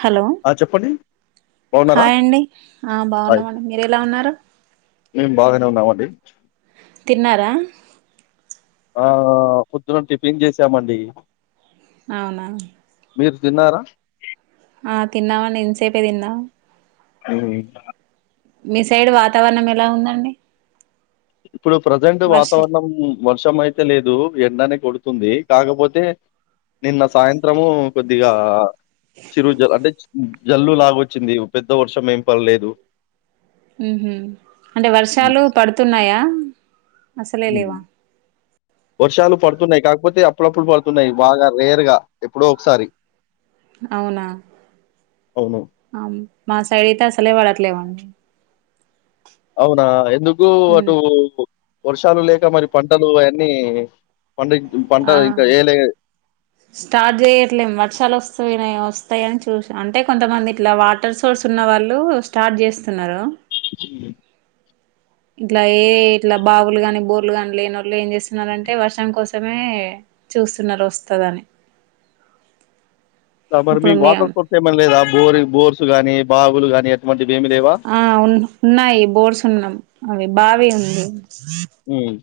Hello ఆ చెప్పండి బాగున్నారా హాయ్ అండి ఆ హాయ్ బాగున్నామండి మీరు ఎలా ఉన్నారు మేము బాగానే ఉన్నామండి తిన్నారా ఆ పొద్దున టిఫిన్ చేసామండి అవునా మీరు తిన్నారా ఆ తిన్నావండి ఇంతసేపే తిన్నా హ్మ్ మీ సైడ్ వాతావరణం ఎలా ఉందండి ఇప్పుడు ప్రజెంట్ వర్ష వాతావరణం వర్ష ర్షం అయితే లేదు ఎండనే కొడుతుంది కాకపోతే నిన్న సాయంత్రము కొద్దిగా చిరు జల్ అంటే జల్లు లాగొచ్చింది పెద్ద వర్షం ఏం పడలేదు ఉహు అంటే వర్షాలు పడుతున్నాయా అసలే లేవా వర్షాలు పడుతున్నాయి కాకపోతే అప్పుడప్పుడు పడుతున్నాయి బాగా రేర్ గా ఎప్పుడో ఒకసారి అవునా అవును ఆమ్ మా సైడ్ అయితే అసలే వాడట్లేవండి అవునా ఎందుకు అటు వర్షాలు లేక మరి పంటలు అయన్నీ పండి పంట పంట ఆ ఇంకా ఏయ్యాలే స్టార్ట్ చేయట్లేం వర్షాలు వస్తా వస్తాయని చూసి అంటే కొంతమంది ఇట్లా వాటర్ సో సోర్స్ ఉన్న వాళ్ళు స్టార్ట్ చేస్తున్నారు హ ఇట్లా ఏ ఇట్లా బావులు గాని బోర్లు కానీ లేనోళ్లు ఏం చేస్తున్నారంటే వర్షం కోసమే చూస్తున్నారు వస్తదని మరి ఇప్పుడు మీకు మే వాటర్ సోర్స్ ఏమైనా లేదా బోర్ బోర్స్ గానీ బావూలు గాని ఆ ఉ ఉన్నాయి బోర్స్ ఉన్నాం అవి బావి ఉంది హ్మ్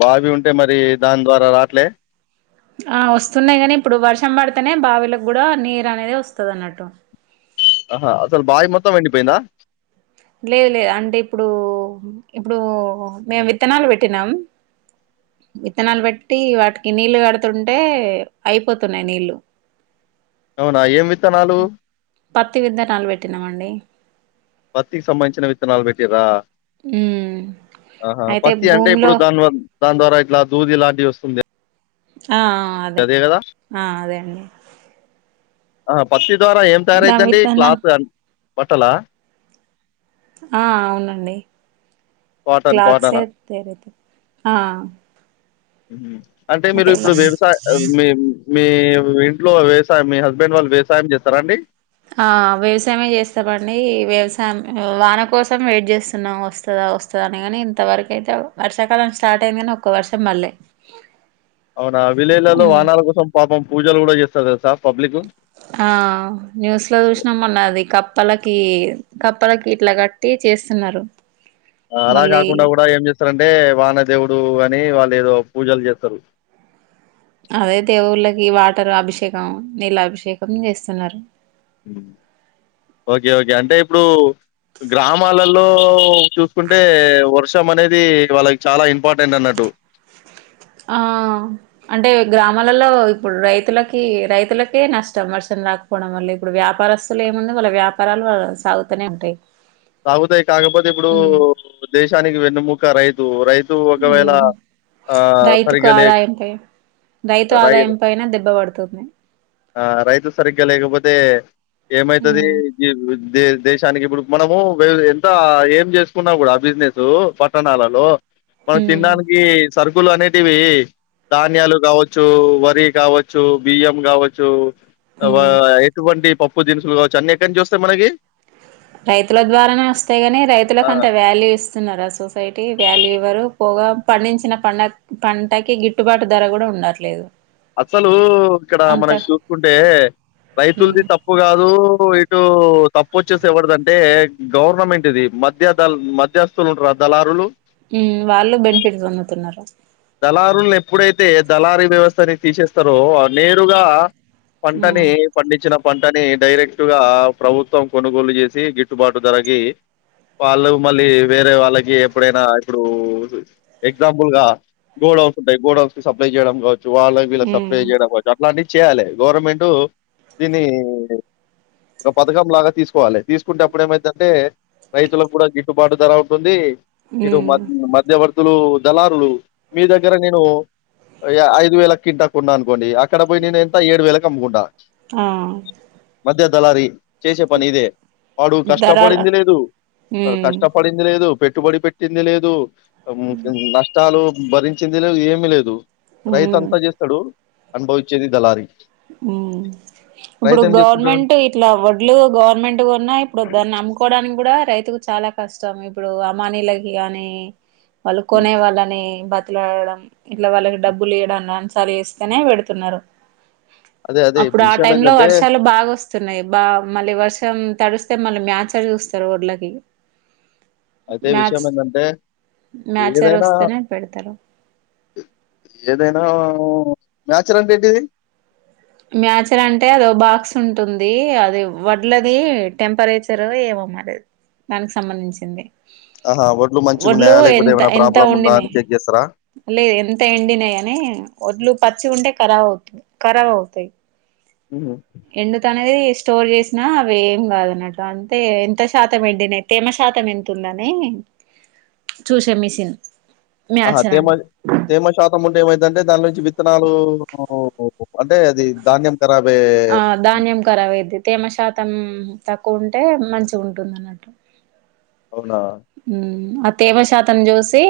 బావి ఉంటే మరి దాని ద్వారా రాట్లే ఆ వస్తున్నాయి గని ఇప్పుడు వర్షం పడితేనే బావిలకు కూడా నీరు అనేది వస్తది అన్నట్టు ఆహా అసలు బాయి మొత్తం ఎండి పోయిందా లేదు లేదు అంటే ఇప్పుడు ఇప్పుడు మేము విత్తనాలు పెట్టినాం విత్తనాలు బేట్టి వాటికి నీళ్ళు కడుతుంటే అయిపోతున్నాయి నీళ్ళు అవునా ఏం వి పత్తి విత్తనాలు పెట్టినమండి పత్తికి సంబంధించిన విత్తనాలులు పెట్టిరా ఉమ్ ఆహా అయితే పత్తి అంటే భూమిలో ఇప్పుడు దాన్ దాని ద్వారా రా దూది ఇలాంటివి వస్తుంది ఆ ఆ అదే ఆ అదే అండి ఆ పత్తి ద్వారా ఏం దాని తయారైతుంది విత్తనం క్లాత్ బట్టల ఆ అవునండి కాటన్ క్లాథ్ ఏ కాటనా తయారవుతాయి ఆ అంటే మీరు అయితే వ ఇప్పుడు వ్యవసాయ్ ఆ మీ మీ ఇంట్లో వ్యవసాయం మీ హస్బెండ్ వాళ్ళు వ్యవసాయం చేస్తారండి ఆ వ్యవసాయమే చేస్తామండి వ్యవసాయం వాన కోసం వెయిట్ చేస్తున్నాం వస్తదా వస్తదని కాని ఇంతవరక అయితే వర్షాకాలం స్టార్ట్ అయింది కానీ ఒక్క వర్షం పల్లే అవునా విలేజ్లలో వానాల కోసం పాపం పూజలు కూడా చేస్తారు తెలుసా పబ్లిక్ ఆ న్యూస్ లో చూసినమ్ మొన్న అది కప్పలక్ కి కప్పలకి ఇట్లా కట్టి చేస్తున్నారు ఆ అలా మళ్ళీ కాకుండా కూడా ఏం చేస్ స్తారంటే వానదేవుడు అని వాళ్ళు ఏదో పూజలు చేస్తారు అదే దేవుళ్ళకి వాటరు అభిషేకం నీళ్ళ అభిషేకం చేస్తున్నారు హ్మ్. ఓకే లో చూసుకుంటే వర్ వర్షం అనేది వాళ్ళకి చాలా ఇంపార్టెంట్ అన్నట్టు ఆ అంటే గ్రామాలలో ఇప్పుడు రైతులకి రైతులకే నష్టం వర్షం రాకపోవడం వల్ల ఇప్పుడు వ్యాపారస్తులు ఏముంది వాళ్ళ వ్యాపారాలు సాగుతనే ఉంటాయి సాగుతాయి కాకపోతే ఇప్పుడు దేశానికి వెన్నుముక్క రైతు రైత్ సో ఒకవేళ మ్మ్ ఆ రైతుకు సరిగా లేక్ ఆదాయంపై రైతు ఆదాయం పైన దెబ్బ పడుతుంది ఆ రైతు సరిగ్గా లేకపోతే ఏమైతది దే దేశానికి ఇప్పుడు మనము మా ఎంత ఏం చేసుకున్నా కూడా బిజినెస్ పట్టణాలలో మనకి మ్మ్ తినడానికి సరుకులు అనేటివి ధాన్యాలు కావచ్చు వరి కావచ్చు బియ్యం కావచ్చు వ ఎటువంటి పప్పు దినుసులు కావచ్చు అన్నీ ఎక్కడి నుంచి వస్తాయి మనకి రైతుల ద్వారానే వస్తాయి గాని ఆ రైతులకు అంత వాల్యూ ఇస్తున్నారా సొసైటీ వ్యాలవరు పోగా పండించిన పంట పంటకి గిట్టుబాటు ధర కూడా ఉండట్లేదు అసలు ఇక్కడ అంత మనం చూసుకుంటే మ్మ్ రైతులుది తప్పు కాదు ఇటు తప్పు వచ్చేసి ఎవరిదంటే గవర్నమెంట్ది మధ్య ద మధ్యస్థులు ఉంటారు ఆ దళారులు ఉమ్ వాళ్ళు బెనిఫిట్ పొందుతున్నారు దళారులను ఎప్పుడైతే దళారీ వ్యవస్థని తీసేస్తారో నేరుగా మ్మ్ పంటని పండించిన పంటని డైరెక్ట్గా ప్రభుత్వం కొనుగోలు చేసి గిట్టుబాటు ధరకి వాళ్ళకు మళ్ళీ వేరే వాళ్ళకి ఎప్పుడైనా ఇప్పుడు ఎగ్జాంపుల్గా గోడ్ హౌస్ ఉంటయి గోడౌస్ కి సప్లై చేయడం కావచ్చు వాళకు వీళ్ళకి సప్లై ఉమ్ చేయడం కావచ్చు అట్లాంటి చేయ్యాలే గవర్నమెంటట్ దీన్ని ఒక పథకం లాగా తీసుకోవాలి తీసుకుంటే అప్పుడు ఏమైతదంటే రైతులకు కూడా గిట్టుబాటు ధర అవుతుంది ఇటు మ్య ఉమ్ మధ్యవర్తులు దళారులు మీ దగ్గర నేను యా ఐదు వేల కింటకొన్నాను అనుకోండి అక్కడ పోయి నేను ఎంత ఏడు వేలకి కమ్ముకుంట ఆ దలారి చేసే పని ఇదే వాడు ధరాల కష్టపడింది లేదు ఆ ఉమ్ కష్టపడింది లేదు పెట్ పెట్టుబడి పెట్టింది లేదు ఉమ్ హా నష్టాలు భరించింది లేదు ఏమి లేదు రైతు ఉమ్ అంతా చేస్తడు అనుభవచ్చేది దళారి ఉమ్ ఇప్పుడు రైతు ఏం చేసుకుంటాడు? గవర్నమెంట్ ఇట్లా వడ్లు గవర్నమెంట్ కోన్నా ఇప్పుడు దాన్ని నమ్ముకోవడానికి కూడా రైతుకు చాలా కష్టం ఇప్పుడు అమానీలకి కాని వాళ్ళు హ్మ్. కొనే వాళ్ళని బతులుడడం ఇట్లా వాళ్ళకి డబ్బులు ఇయడంసలాస్తేనే పెడుతున్నారు అదే అదే అప్పుడు ఆ విషయం టైంలో ఏందంటే వర్షాలు బాగా వస్తున్నాయి బా మళ్ళీ వర్షం తడుస్తే మళ్ళీ మ్యాచర్ చూస్తరు వడ్ళకి అదే విషయం ఏంటంటే మ్యాచర్ ఏదైనా వస్తేనే పెడతారు ఏదైనా మ్యాచర్ అంటేంటిది మ్యాచర్ అంటే అదోబాక్స్ ఉంటుంది అది వడ్లది టెంపరేచర్ ఏమ ఉమ్మటెత్ దానికి సంబంధించింది ఆహ ఒడ్లు మంచిగా వడ్లు ఉన్నాయా లేకపోతే ఎంత ఏమైనా ఎంత ప్రాబ్లమ్ ఉందా వండినాయి అని చెక్ చేస్తరా లేదు ఎంత ఎండినయని వడ్లు పచ్చి ఉంటే ఖరాబ్ అవుతుంది ఖరాబవుతయి ఉహు ఎందుకనేది స్టోర్ చేసినా అవి ఏం కాదు అన్నట్టు అంటే ఎంత శాతం వెంటినేయి తేమాం పాతం ఎంతుందని చూసాం మిషన్ ఆహా మ్యాచర్ తేమ అంట తేమ శాతం ఉంటే ఏమైతుంటే దాని నుంచి విత్తనాలు అంటే అది ధాన్యం రాబే ఆ ధాన్యం ఖరాబ్ అయిద్ది తేమ శాతం తక్కువ ఉంటే మంచిగుంటుంది అన్నట్టు అవునా హ్మ్ ఆ తేమ శాతం చూసి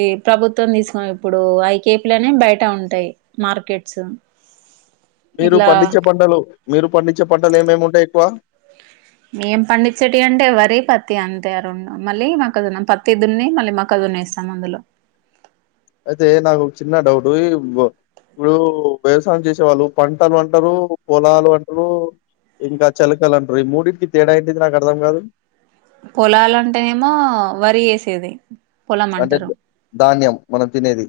ఈ ప్రభుత్వం తీసుకు ఇప్పుడు ఐకేపీలోనే బయట ఉం టై మార్కెట్స్ మీరు ఇట్లా పండించే పంటలు మీరు పండించే పంటలు ఏమేమి ఉంటయి ఎక్కువ మేం పండించేటీవీ అంటే వరి పత్తి అంతే ఆ రెండు మళ్ళీ మాకు పత్తి దున్ని మళ్ళీ మక్క దున్నే సమందులు అయితే నాకు చిన్న డౌట్ ఈ ఇప్పుడు వ్యవసాయం చేసేవాళ్ళు పంటలు అంటారు పొలాలు అంటరు ఇంకా చలకలు అంటరు ఈ మూడింటికి తేడా ఏంటి నాకు అర్థం కాదు పొలలు అంటేనేమో వరి ఎసేది అంటే ధాన్యం మనం తినేది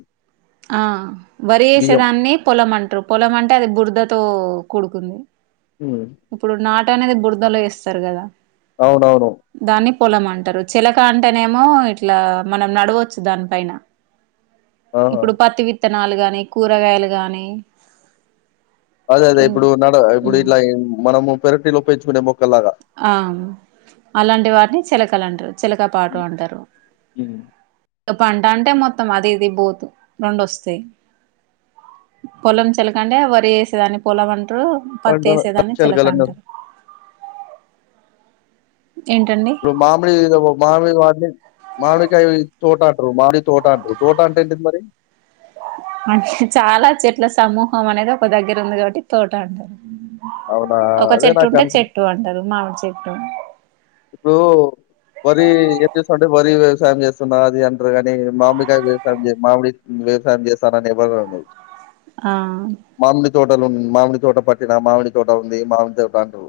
ఆ వరి బియ్యం. వేసేదాన్ని పొలం అంటరు పొలం అంటే అది బురదతో కూడుకుంది హ్మ్. ఇప్పుడు నాటనేది బురదలో వేస్తారు కదా అవునవును దాన్ని పొలం అంటారు చేలక అంటేనేమో ఇట్లా మనం నడవచ్చు దాని పైన ఆహా! ఇప్పుడు పత్తి విత్తనాలు గానీ కూరగాయలు గానీ అదే అదే ఇప్పుడు నడ ఇప్పుడు ఇట్లా మనము పెరటిలో పెంచుకునే మొక్కల్లాగా ఆ అలాంటి వటిని చేలకలంటరు చేలక పాటు అంటరు హ్మ్. ఇక పంట అంటే మొత్తం అది ఇది బోత్ రెండొస్తయి పొలం చిలక అంటే వరి వేసేదాన్ని పొలం అం ట్ర పత్తి పంటల వేసేదాన్ని చిలక చిలకలంటారు అంటారు ఏంటండి ఇప్పుడు మామిడి మామీ వాటి మామిడికాయ తోటాంట్రారు మామిడి తోట అంట్రు తోట అంటేంటింది మరి అంట చాలా చెట్ల సమూహం అనేది ఒక దగ్గర ఉంది కాబట్టి తోట అంటరు అవునా ఒక అదే చెట్టు నాకు ఉంటే అను చెట్టు అంటరు మామి చెట్టు ఇప్పుడు వరి ఏం చేస్తుంటే వరి వ్యవసాయం చేస్తున్నా అది అంటారు కానీ మామిడికాయ వ్యవసాయం చే మామిడి వ్యవసాయం చేస్తానని ఎవరు అన్నారు ఆ తోటలు మామిడి తోట పట్టిన మామిడి తోట ఉంది మామిడి తోట అంటారు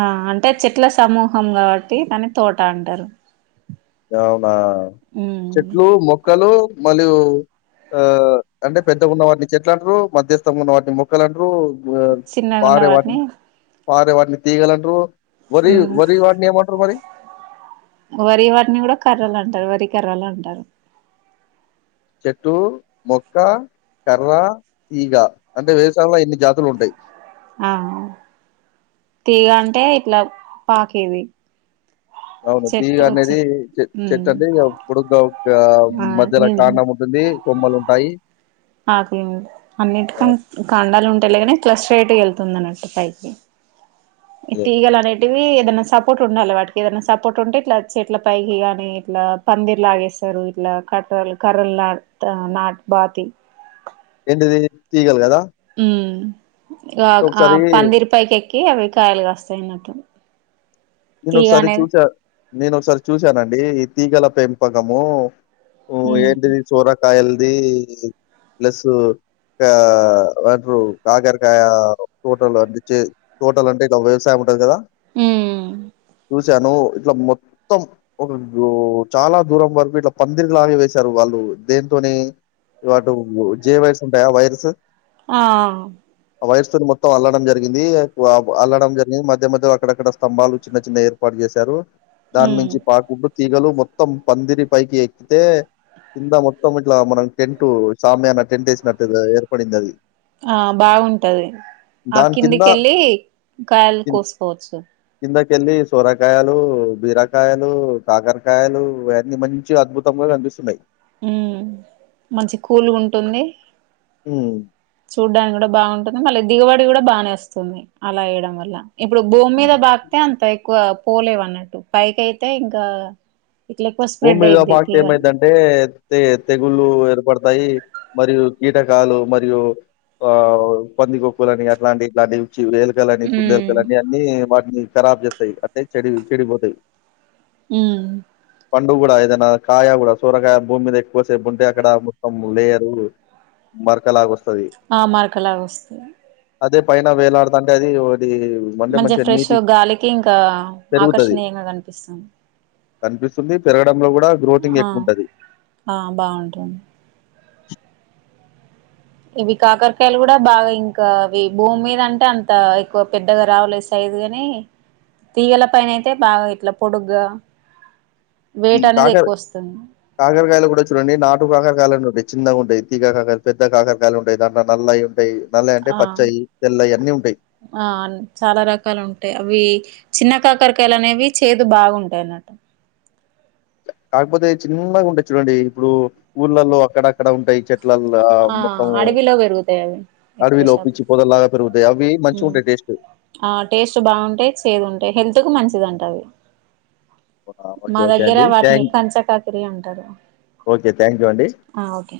ఆ అంటే చెట్ల సమూహం కాబట్టి దాని తోట అంటారు అవునా ఉమ్ చెట్లు మొక్కలు మరియు ఆ అంటే పెద్దగా ఉన్న వాటిని చెట్లు అంటారు మధ్యస్థంగా ఉన్న వాటిని మొక్కలంటారు చిన్నగా ఉన్న వాటిని వారే వాటిని తీయగలంటారు వరి వరి వాటిని ఏమంటారు మరి వరి వాటిని కూడా కర్రలు అంటారు వరి కర్రలు అంటారు చెట్టు మొక్క కర్ర తీగా అంటే వేేశాలలో ఇన్ని జాతులు ఉంటాయి ఆ తీగ అంటే ఇట్లా పాకేది అవును తీగ చెట్టు వచ్చి అనేది చె చెట్టు అండి పోడుగా వుం ఆ మధ్యలో కాండం ఉంటుంది కొమ్మలు ఉంటాయి అకులు ఉంటాయి ఆ, అన్నింటికీ ఉంటా కాడాలు ఉంటాయి లేగానే ఇట్లా స్ట్రెయిట్ వెళ్తుంది అన్నట్టు పైకి ఈ అదే తీగలు అనేటివి ఏదన్నా సపోర్ట్ ఉండాలి వాటికి ఏదైనా సపోర్ట్ ఉంటే ఇట్లా చెట్ల పైకి గాని ఇట్లా పందిర్ లాగేస్తారు ఇట్లా క కర్రల్ కర్రలు లాగా నాట్ పాతి ఏంటిది తీగలు కదా ఉమ్ ఆ నేను ఆ ఒకసారి పందిరి పైకేకి కి అవి కాయలు కస్తాయి అన్నట్టు నేను తీగ ఒకసారి అనేది చూసా నేను ఒకసారి చూసానండి. ఈ తీగల పెంపకము ఉమ్ ఏంటిది చోరకాయలది ప్లస్ అంట కాకరకాయ తోటలు అ తోటలు అంటే ఇ వ్యవసాయం ఉంటది కదా. ఉమ్ చ్చాను ఇట్లా మొత్తం ఒక చాలా దూరం వరకు ఇట్లా పందిరి లాగ వేసారు వాళ్ళు. దేంతోని వాటు జియో వైర్స్ ఉంటాయా ఆ వైర్స్ ఆ వైర్స్‌తోని మొత్తం అల్లడం జరిగింది అల్లడం జరిగింది. మధ్య మధ్య అక్కడక్కడ స్తంభాలు చిన్న చిన్న ఏర్పాటు చేశారు దాని ఉమ్ నుంచి పాకుంటూ తీగలు మొత్తం పందిరి పైకి ఎక్కితే కింద మొత్తం ఇట్లా మనం టెంట్ షామియాన టెంట్ వేసినట్టు ఏర్పడింది అది. ఆ బాగుంటది ఆ దాని కింద కిందికిళ్ళి కాయలు కిం కోసుకోవచ్చు కిందకెళ్ళి సోరకాయలు, బీరకాయలు, కాకరకాయలు ఇవన్నీ మంచి అద్భుతంగా కనిపిస్తున్నాయి ఉమ్ మంచి కూల్ గా ఉంటుంది. ఉమ్ చూడ్డానికి కూడా బాగుంటుంది. మళ్ళీ దిగబడి కూడా బాగానే వస్తుంది అలా వేయడం వల్ల. ఇప్పుడు భూమి మీద హ్మ్. బాకితే అంత ఎక్కువ పోలేవు అన్నట్టు పైకి అయితే ఇంకా. ఇట్లా ఎక్కువ భూమి స్ప్రెడ్ మీద అయిద్ది పాకితే తీగలు ఏమయ్యింది అంటే తెగుళ్ళ ఏర్పడతాయి. మరియు కీటకాలు మరియు ఆ పంది కొక్కు లని అట్లాంటివి ఇట్లాంటివి వ ఎలుకలని, ఉమ్ కుందేలుకలని అన్నీ వాటిని ఖరాబ్ చేస్తాయి. అంటే చెడి పోతాయి. మ్ పండుగ కూడా ఏదైనా కాయ కూడా సోరకాయ భూమి మీద ఎక్కువసేపు ఉంటే అక్కడ మొత్తం లేయరు. మరకలాగస్తుంది. ఆ మరకలాగ వస్తుంది. అదే పైన వేలాడుతుంటే అది అంటే మంచిగా ఫ్రెష్ నీటి గాలికి ఇంకా పెరుగుతది. ఆకర్షణీయంగా కనిపిస్తుంది. కనిపిస్తుంది. పెరగడంలో కూడా గ్రోతింగ్ ఆ ఎక్కువఉంటాది. ఆ బాగుంటుంది ఇవి కాకరకాయలు కూడా బాగా ఇంకా భూమి మీద అంటే అంత ఎక్కువ పెద్దగా రావులేసైజ్. లేదు కాని తీగల పైన అయితే బాగా ఇట్లా పొడుగ్గా వెయిట్ అనేది ఎక్కువ వస్తుంది కాకరకాయల్లో కూడా చూడండి. నాటు కాకరకాయలుని పచ్చు చిన్నగా ఉంటాయి. తీగ కాకర పెద్ద కాకరకాయలుంటాయి. దాంట్లో నల్లవి ఉంటాయి. నల్లయి అంటే ఆ పచ్చయి, తెల్లయి అన్నీ ఉంటాయి. చాలా రకాలు ఉంటాయి. అవి చిన్న కాకరకాయలు అనేవి చేదు బాగుంటాయి అన్నట్టు. కాకపోతే చిన్నగా ఉంటాయి చూడండి. ఇప్పుడు ఊర్లలో అక్కడ అక్కడ ఉంటాయి. మళ్ళా ఆ మొత్తం అడవిలో పెరుగుతాయి అవి ఎక్కువ అడవిలో శాతం పిచ్చి పొదల్లాగా పెరుగుతాయి అవి మంచిగ ఉమ్. ఉంటాయి టేస్ట్. ఆ టేస్ట్ బాగుంటాయి. చేదు ఉంటాయి. హెల్త్ కు మంచిదింట అవి. ఓకే. మా ఓకే దగ్గర అండి. వాటిని థ్యాంక్ కంచా కాకిరీ అంటారు. ఓకే థ్యాంక్ యూ అండి. ఆ ఓకే